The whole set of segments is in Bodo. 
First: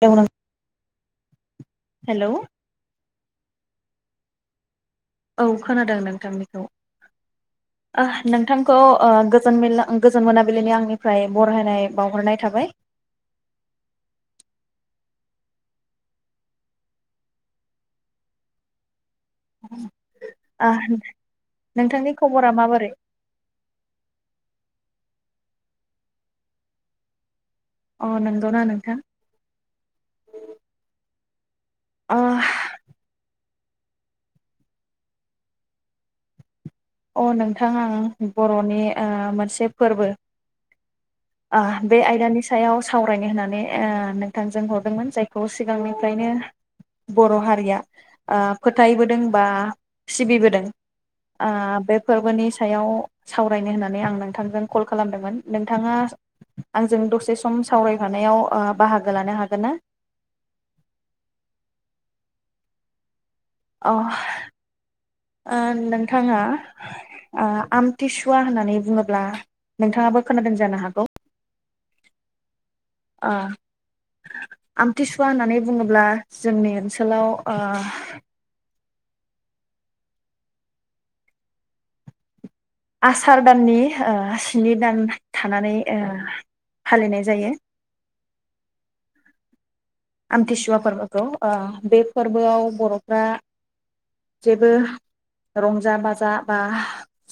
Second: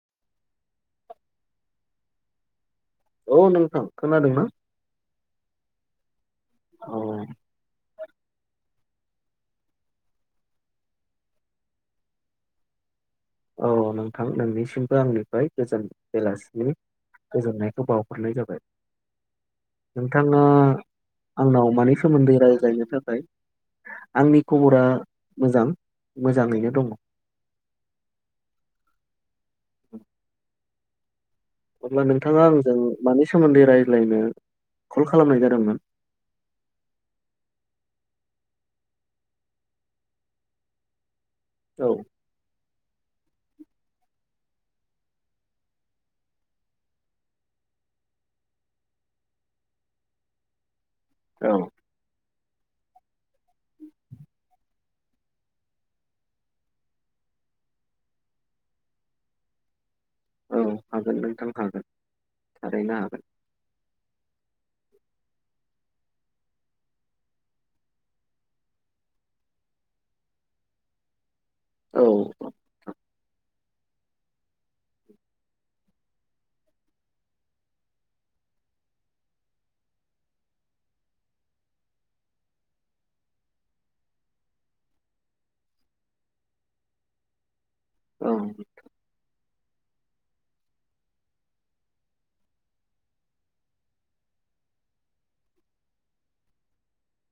[unintelligible] हेलौ औ नोंथां खोनादोंना? औ खोनादों नोंथांनिखौ औ ओ नोंथां खौ ओ गोजोन मेल्ला ओ गोजोन मोनाबिलिनि आंनिफ्राय बरहायनाय बावहरनाय थाबाय। औ नोंथां नोंनिसिमबो आंनिफ्राय गोजोन बेलासिनि गोजोननायखौ बावहरनाय जाबाय। नोंथाङा ओ आंनाव मानि नोंथांनि सोमोन्दै खबरा माबोरै रायज्लायनो थाखाय आंनि खबरा मोजां मोजाङैनो दङ। अ नोंगौना नोंथां ओम अब्ला नोंथाङा आंजों मानि स सोमोन्दै रायलायनो कल खालामनाय जादोंमोन अ नोंथां आं बर'नि ओ मोनसे फोरबो ओ औ बे आयदानि स सायाव सावरायनो होननानै ओ नोंथांजों हरदोंमोन जायखौ सिगांनिफ्रायनो बर' हारिया ओ फोथायबोदों बा सिबिबोदों। ओ औ फोरबोनि सायाव सावरायनो होन्नानै आं नोंथांजों कल खालामदोंमोन नोंथाङा आंजों दसे सम सावरायफानायाव ओ बाहागो लानो हागोन ना औ हागोन नोंथां हागोन थारैनो हागोन अह ओ नोंथाङा ओ आमथिसुवा होननानै बुङोब्ला नोंथाङाबो खोनादों जानो हागौ औ अ अ आ आमथिसुवा होननानै बुङोब्ला जोंनि ओनसोलाव ओ आसार दाननि ओ स्नि दान थानानै ओ फालिनाय जायो। औ आमथिसुवा फोरबोखौ ओ बे फोरबोआव बर'फ्रा जेबो रंजा बाजा बा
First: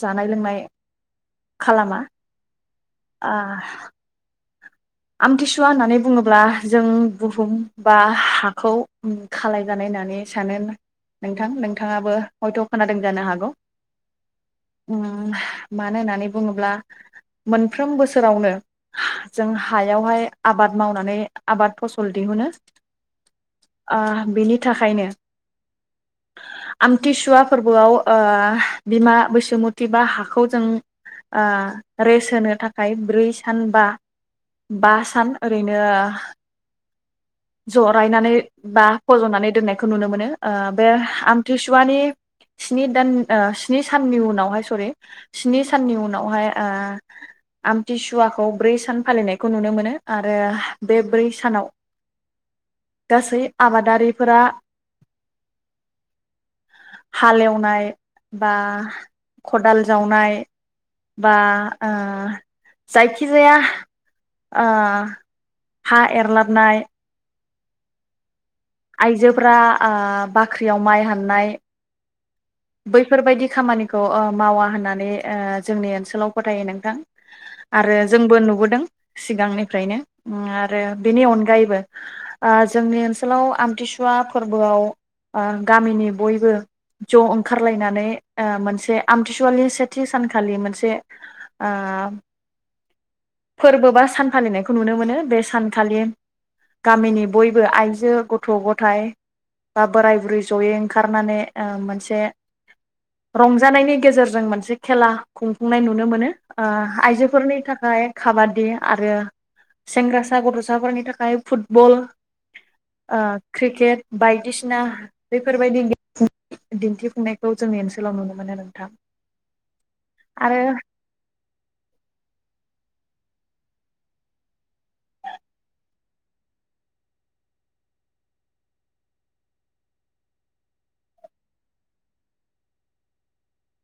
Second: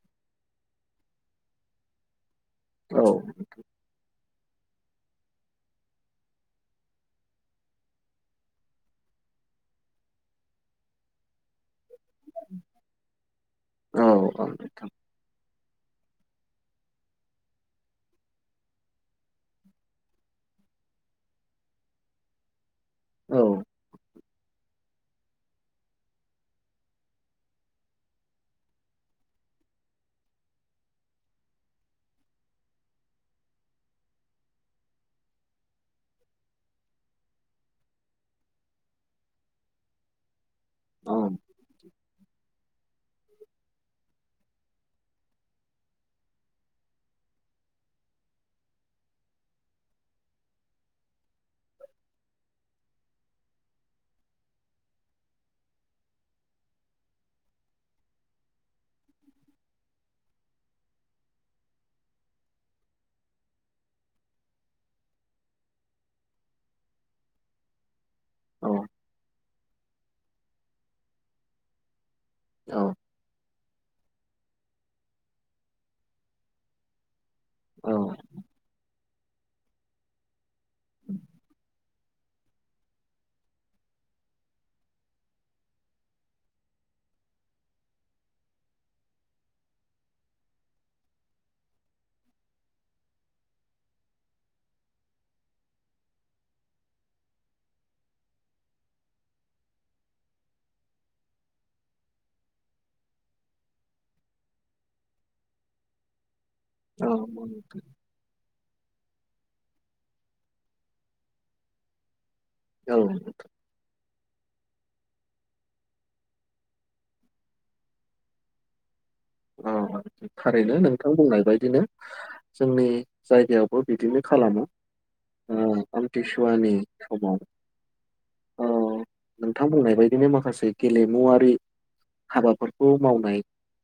जानाय लोंनाय खालामा। औ आ आमथिसुवा होननानै बुङोब्ला जों बुहुम बा हाखौ खालाय जानाय होननानै सानो नोंथां नोंथांङाबो हयथ खोनादों जानो हागौ औ औ नोंथां उम [unintelligible] मानो होननानै बुङोब्ला मोनफ्रोम बोसोरावनो जों हायावहाय आबाद मावनानै आबाद फसल दिहुनो औ ओ बिनि थाखायनो आमथिसुवा फोरबोआव ओ बिमा बैसोमुथि बा हाखौ जों ओ रेस्ट होनो थाखाय ब्रै सान बा बा सान ओरैनो जरायनानै बा फजनानै दोननायखौ नुनो मोनो ओ बे औ आमथिसुवानि स्नि दान ओ स्नि साननि उनावहाय सरि स्नि साननि उनावहाय ओ आमथिसुवाखौ ब्रै सान फालिनायखौ नुनो मोनो आरो बे ब्रै सानाव गासै आबादारिफोरा हालएवनाय बा खदाल जावनाय बा ओ जायखिजाया ओ हा एरलाबनाय औ आइजोफोरा ओ बाख्रियाव माइ हाननाय औ बैफोरबायदि खामानिखौ ओ मावा होननानै ओ जोंनि ओनसोलाव फोथायो नोंथां आरो जोंबो नुबोदों सिगांनिफ्रायनो आरो बेनि अनगायैबो ओ जोंनि ओनसोलाव आमथिसुवा फोरबोआव ओ गामिनि बयबो ज ओंखारलायनानै मोनसे आमथिसुवलि सेथि सानखालि मोनसे ओ फोरबो बा सान फालिनायखौ नुनो मोनो बे सानखालि गामिनि बयबो आइजो गथ गथाय बा बोराय बुरै जयै ओंखारनानै ओ मोनसे रंजानायनि गेजेरजों मोनसे खेला खुंफुंनाय नुनो मोनो ओ औ आइजोफोरनि थाखाय खाबादि आरो सेंग्रासा गथसाफोरनि थाखाय फुटबल औ ओ क्रिकेट बायदिसिना बेफोरबायदि दिन्थिफुंनाय खौ जोंनि ओनसोलाव नुनो मोनो नोंथां। औ औ आरो थारैनो नोंथां बुंनाय बायदिनो जोंनि जायगायावबो बिदिनो खालामो ओ आमथिसुवानि समाव नोंथां बुंनाय बायदिनो माखासे गेलेमुवारि हाबाफोरखौ मावनाय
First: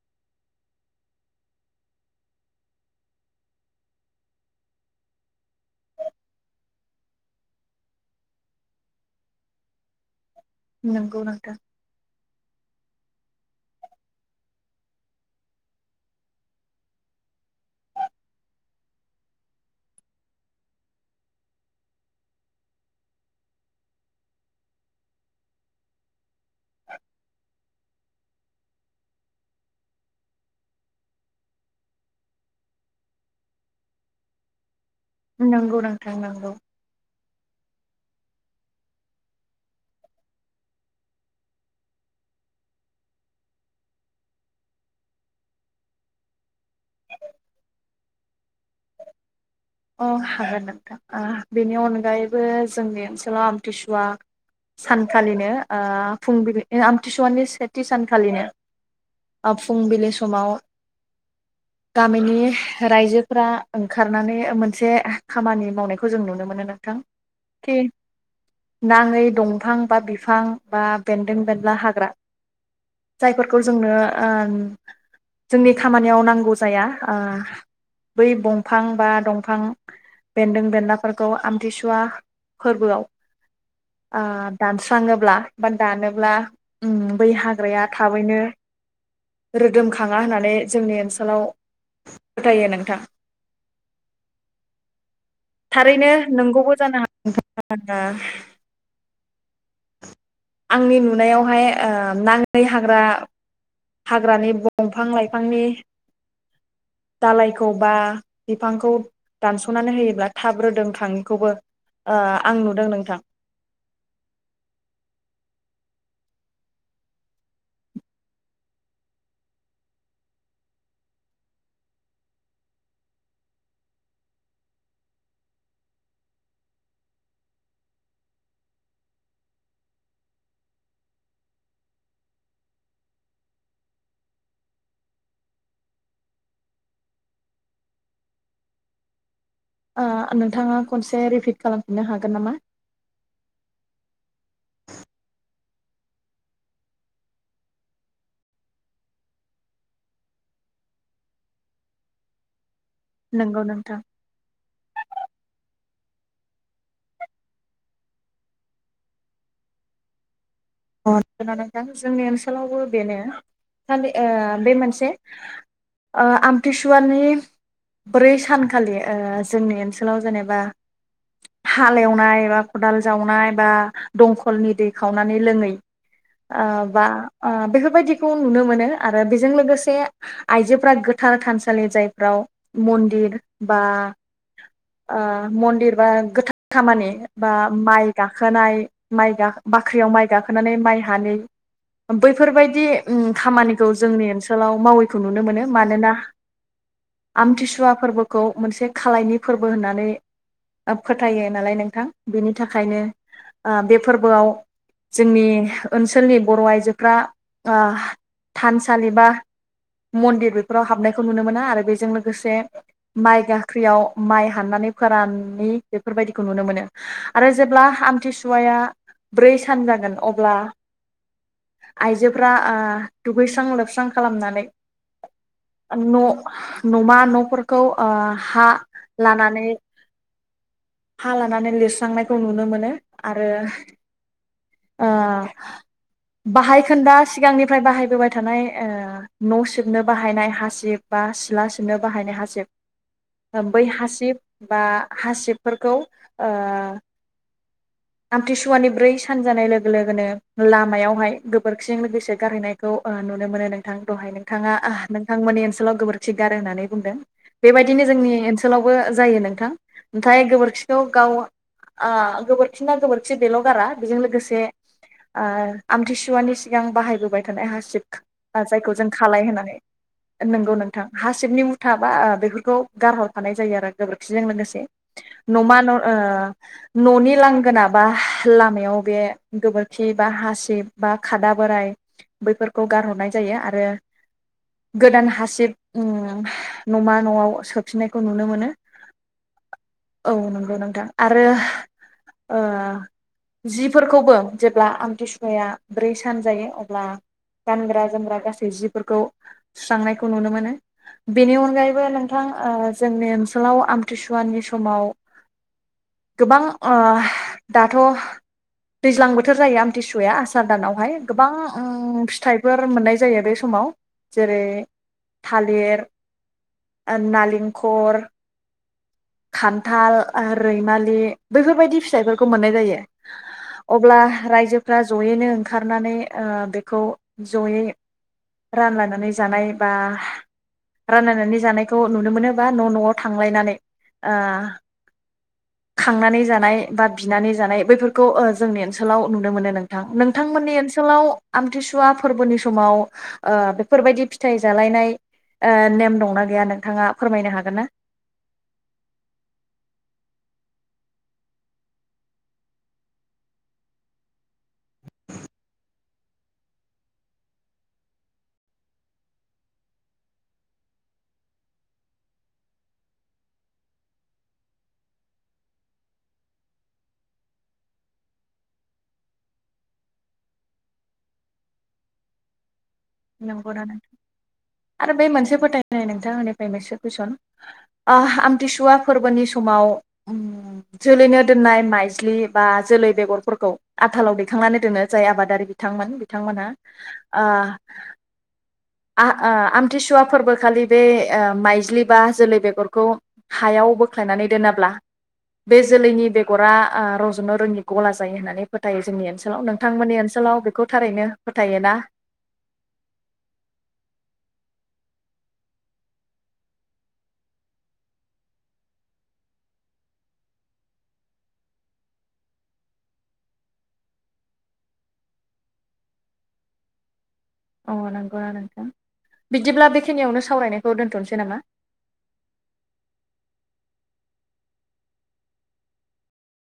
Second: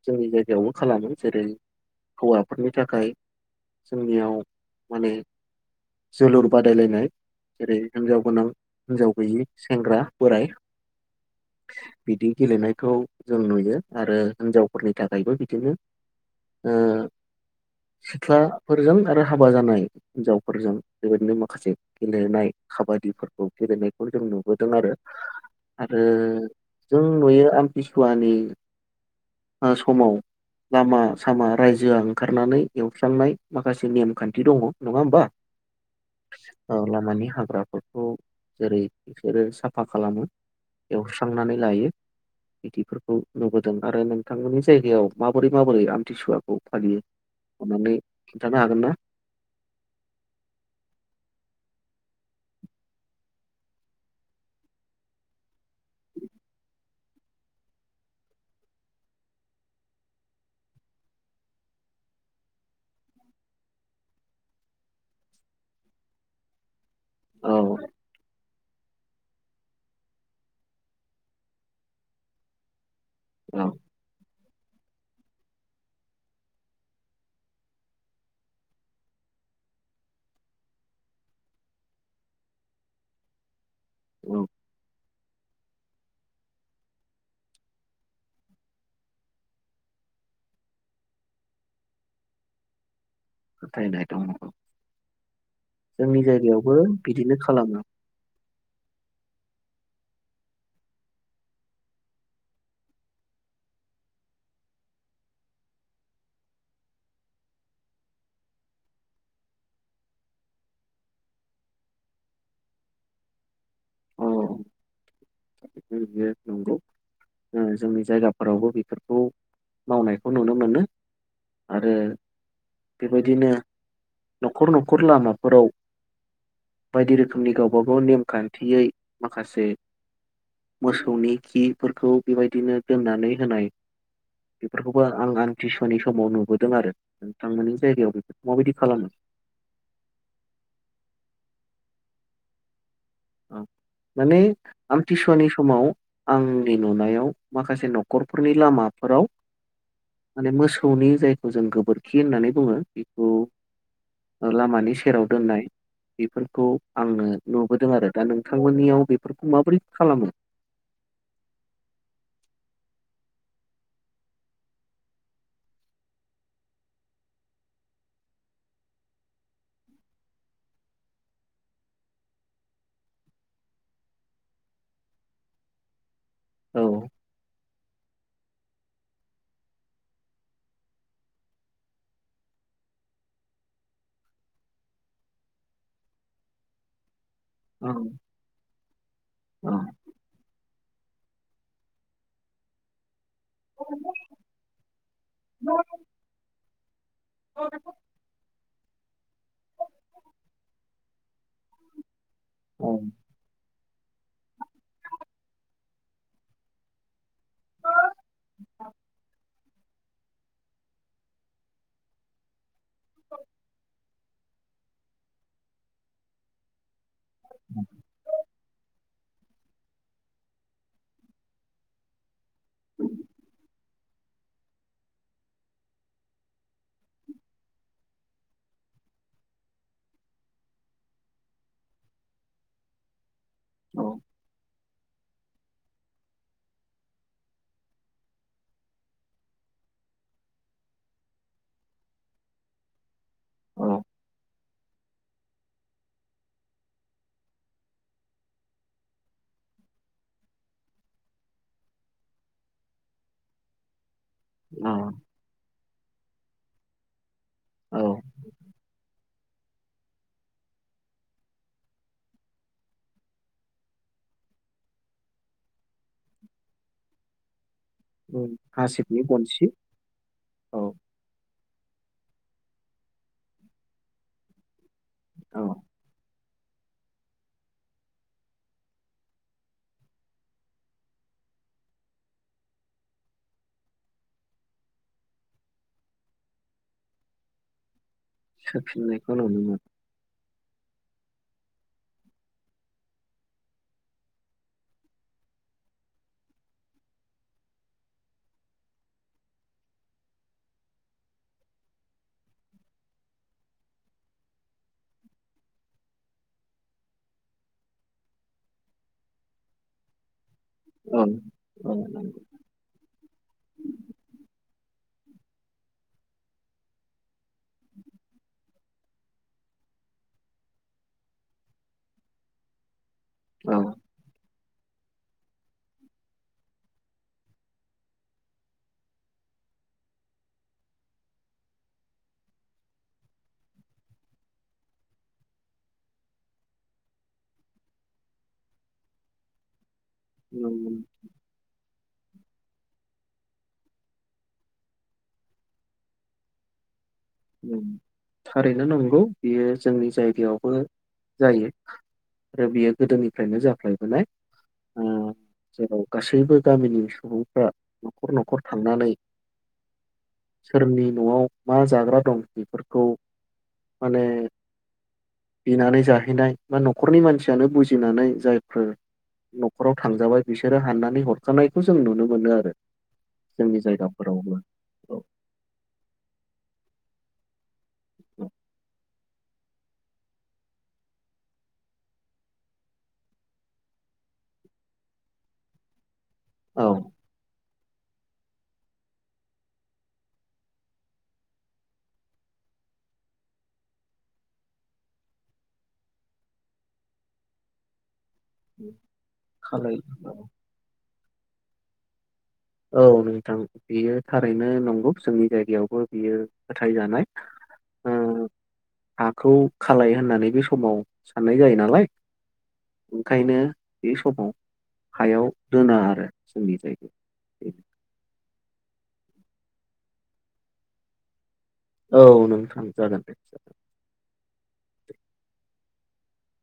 जोंनि जायगायावबो खालामो जेरै हौवाफोरनि थाखाय जोंनियाव माने जोलुर बादायलायनाय जेरै हिनजाव गोनां हिनजाव गैयि सेंग्रा बोराय नंगौ नोंथां। बिदि गेलेनायखौ जों नुयो आरो हिनजाव फोरनि थाखायबो बिदिनो ओ सिख्लाफोरजों आरो हाबा जानाय हिनजावफोरजों बेबायदिनो माखासे गेलेनाय खाबादिफोरखौ गेलेनायखौ जों नुबोदों आरो आरो जों नुयो आमतिसुवानि समाव लामा सामा रायजोआ ओंखारनानै एवस्रांनाय माखासे नेमखान्थि दंङ। नंगौ नोंथां नंगौ लामानि हाग्राफोरखौ जेरै बिसोरो साफा खालामो एवस्रांनानै लायो बिदिफोरखौ नुबोदों आरो नों नोंथां मोननि जायगायाव माबोरै माबोरै आमथिसुवाखौ फालियो अनानै खिन्थानो हागोन ना? अ हागोन नोंथां ओ बेनि अनगायैबो जोंनि ओनसोलाव आमथिसुवा सानखालिनो। ओ फुंबिलि [unintelligible] आथिसुवानि सेथि सानखालिनो फुंबिलि समाव गामिनि रायजोफोरा ओंखारनानै मोनसे खामानि मावनायखौ जों नुनो मोनो नोंथां। औ के नांङै दंफां बा बिफां बा बेन्दों बेनला हाग्रा जायफोरखौ औ जोंनो ओ जोंनि खामानियाव नांगौ जाया ओ बै दंफां बा दंफां बिफां बेन्दों बेनलाफोरखौ आमथिसुवा फोरबोआव आ औ दानस्रां थांङोब्ला बा दानोब्ला उम बै हाग्राया थाबैनो रोदोमखांङा होननानै जोंनि ओनसोलाव फोथायो नोंथां। फोथायनाय दं। थारैनो जायगायावबो नोंगौबो जानो बिदिनो खालामो [unintelligible] आंनि नुनायावहाय ओ नांङै हाग्रा हाग्रानि बंफां लाइफांनि दालायखौ बा बिफांखौ दानस'नानै होयोब्ला थाब रोदोम खांङैखौबो ओ आं नुदों नोंथां। अ बियो नंगौ ओ जोंनि जायगाफोरावबो बेफोरखौ मावनायखौ नुनो मोनो आरो बे बायदिनो न'खर न'खर लामाफोराव बायदि रोखोमनि गावबा गाव नेमखान्थियै माखासे मोसौनि खिफोरखौ बे बायदिनो दोननानै होनाय बेफोरखौबो आं आमथिसुवानि समाव नुबोदों। आरो नोंथांमोननि जायगायाव बेफोरखौ मा बायदि खालामो? ओ नोंथांङा खनसे रिपिट खालामफिननो हागोन नामा? ओ माने आमथिसुवानि समाव आंनि नुनायाव माखासे न'खरफोरनि लामाफोराव माने मोसौनि जायखौ जों गोबोरखि होननानै बुङो। बेखौ नोंगौ नोंथां। लामानि सेराव दोननाय बेफोरखौ आंनो नुबोदों आरो। दा नोंथांमोननियाव बेफोरखौ माबोरै खालामो? ओ नंगौ नोंथां जोंनि ओनसोलावबो बेनो सालि ओ बे मोनसे ओ आमथिसुवानि ब्रै सानखालि ओ जोंनि ओनसोलाव जेनेबा हालेवनाय बा खदाल जावनाय बा दंखलनि दै खावनानै लोङै औ ओ बा ओ बेफोर बायदिखौ नुनो मोनो आरो बेजों लोगोसे आइजोफोरा गोथार थानसालि जायफ्राव मन्दिर बा ओ मन्दिर बा गोथार खामानि बा औ माइ गाखोनाय माइ बाख्रियाव माइ गाखोन माइ हानोय बैफोर बायदि उम खामानिखौ जोंनि ओनसोलाव मावैखौ नुनो मोनो मानोना आमथिसुवा फोरबोखौ मोनसे खालायनि फोरबो होननानै फोथायो नालाय नोंथां। बेनि औ थाखायनो ओ बे फोरबोआव जोंनि ओनसोलनि बर' आइजोफ्रा ओ थानसालि बा मन्दिर बेफोराव हाबनायखौ नुनो मोना आरो बेजों लोगोसे माइ गाख्रियाव माइ हाननानै फोराननि बेफोर बायदिखौ नुनो मोनो आरो जेब्ला आमथिसुवाया ब्रै जागोन अब्ला आइजो फ्रा ओ दुगैस्रां लोबस्रां खालामनानै न' न'मा न'फोरखौ ओ हा लानानै हा लानानै लिरस्रांनायखौ नुनो मोनो आरो औ ओ बाहायखोन्दा सिगांनिफ्राय बाहायबोबाय थानाय ओ न' सिबनो बाहायनाय हासिब बा सिला सिबनो बाहायनाय हासिब बै औ हासिब बा हासिबफोरखौ ओ आमथिसुवानि ब्रै सानजानाय लोगो लोगोनो लामायावहाय गोबोरखिजों लोगोसे गारहैनायखौ ओ नुनो मोनो नोंथां दहाय नोंथाङा ओ औ नोंथांमोननि ओनसोलाव गोबोर थिगार होननानै बुंदों बेबायदिनो औ जोंनि ओनसोलावबो जायो नोंथां ओमथाय गोबोरखिखौ गाव ओ गोबोरखिना गोबोरखि दबेल'गारा बेजों लोगोसे आमथिसुवानि सिगां बाहायबोबाय थानाय हास उम हाब जायखौ जों हासिबनि खालाय गनसि होननानै नोंगौ औ नोंथां हासिबनि थाबा बेफोरखौ गारहरखानाय जायो आरो गोबोरखिजों लोगोसे औ न'मा न ओ न'नि लांगोना बा लामाया आव‌ बे गोबोरखि बा हासिब बा खादा बोराय बैफोरखौ गारहरनाय जायो आरो गोदान हासिब नमा न'आव सोफिननाय खौ नुनो मोनो सोफिननायखौ नुनो मोनो औ। नोंथां आरो ओ जिफोरखौबो जेब्ला आमथिसुवाया ब्रै सान जायो अब्ला गानग्रा जोमग्रा गासै जिफोरखौ सुस्रांनायखौ नुनो मोनो बेनि अनगायैबो नोंथां जोंनि ओनसोलाव आमथिसुवानि समाव गोबां ओ दाथ' दैज्लां बोथोर जायो आमथिसुवआ आस सादानावहाय औ गोबां औ फिथाइफोर मोननाय जायो बे समाव जेरै थालिर नालेंखर खान्थाल रैमालि बैफोरबायदि फिथाइफोरखौ मोननाय जायो। नंगौ अब्ला रायजो फ्रा जयैनो ओंखारनानै ओ बेखौ जयै रानलायनानै जानाय बा रानलायनानै जानायखौ नुनो मोनोबा न' न'आव थांलायनानै ओ खांनानै जानाय बा बिनानै जानाय बैफोर खौ जोंनि ओनसोलाव नुनो मोनो नों नोंथांमोननि नंगौ। ओनसोलाव आमथिसु फसुवा फोरबोनि समाव ओ बेफोरबायदि फिथाइ जालायनाय ओ नेम दंना गैया नोंथांङा थारैनो नंगौ बियो जोंनि जायगायावबो जायो आरो बियो गोदोनिफ्रायनो जाफ्लायबाय गासैबो गामिनि सुबुंफ्रा न'खर न'खर थांनानै सोरनि न'आव मा जाग्रा दं बेफोरखौ माने बिनानै जाहैनाय बा न'खरनि मानसियानो बुजिनानै जायफोर न'खराव थांजाबाय बिसोरो हाननानै हरखानायखौ जों नुनो मोनो आरो। जोंनि नंगौना नोंथां जायगाफोरावबो आरो औ बे मोनसे फोथायनाय नोंथांनिफ्राय मोनसे कुइसन। ओ औ आमथिसुवा फोरबोनि समाव उम जोलैनो दोननाय माइज्लि बा जोलै बेगरफोरखौ आथालाव दैखांनानै दोनो जाय आबादारि बिथांमोन बिथांमोनहा औ ओ आ ओ आमथिसुवा फोरबोखालि बे ओ माइज्लि बा जोलै बेगरखौ हायाव बोख्लायनानै दोनाब्ला बे जोलैनि बेगरा ओ रज'नो रोंङि गला ज जायो होननानै फोथायो जोंनि ओनसोलाव खालाय नोंथांमोननि औ ओनसोलाव बेखौ थारैनो फोथायोना? औ नोंथां बेयो थारैनो नंगौ जोंनि जायगायावबो बियो फोथायजानाय ओ हाखौ खालाय होननानै बे समाव साननाय जायो नालाय ओंखायनो बे समाव हायाव दोना आरो जोंनि जायगायाव। अ नंगौना नोंथां बिदिब्ला बेखिनियावनो सावरायनायखौ दोन्थ'नोसै नामा? औ नोंथां जागोन दे जागोन।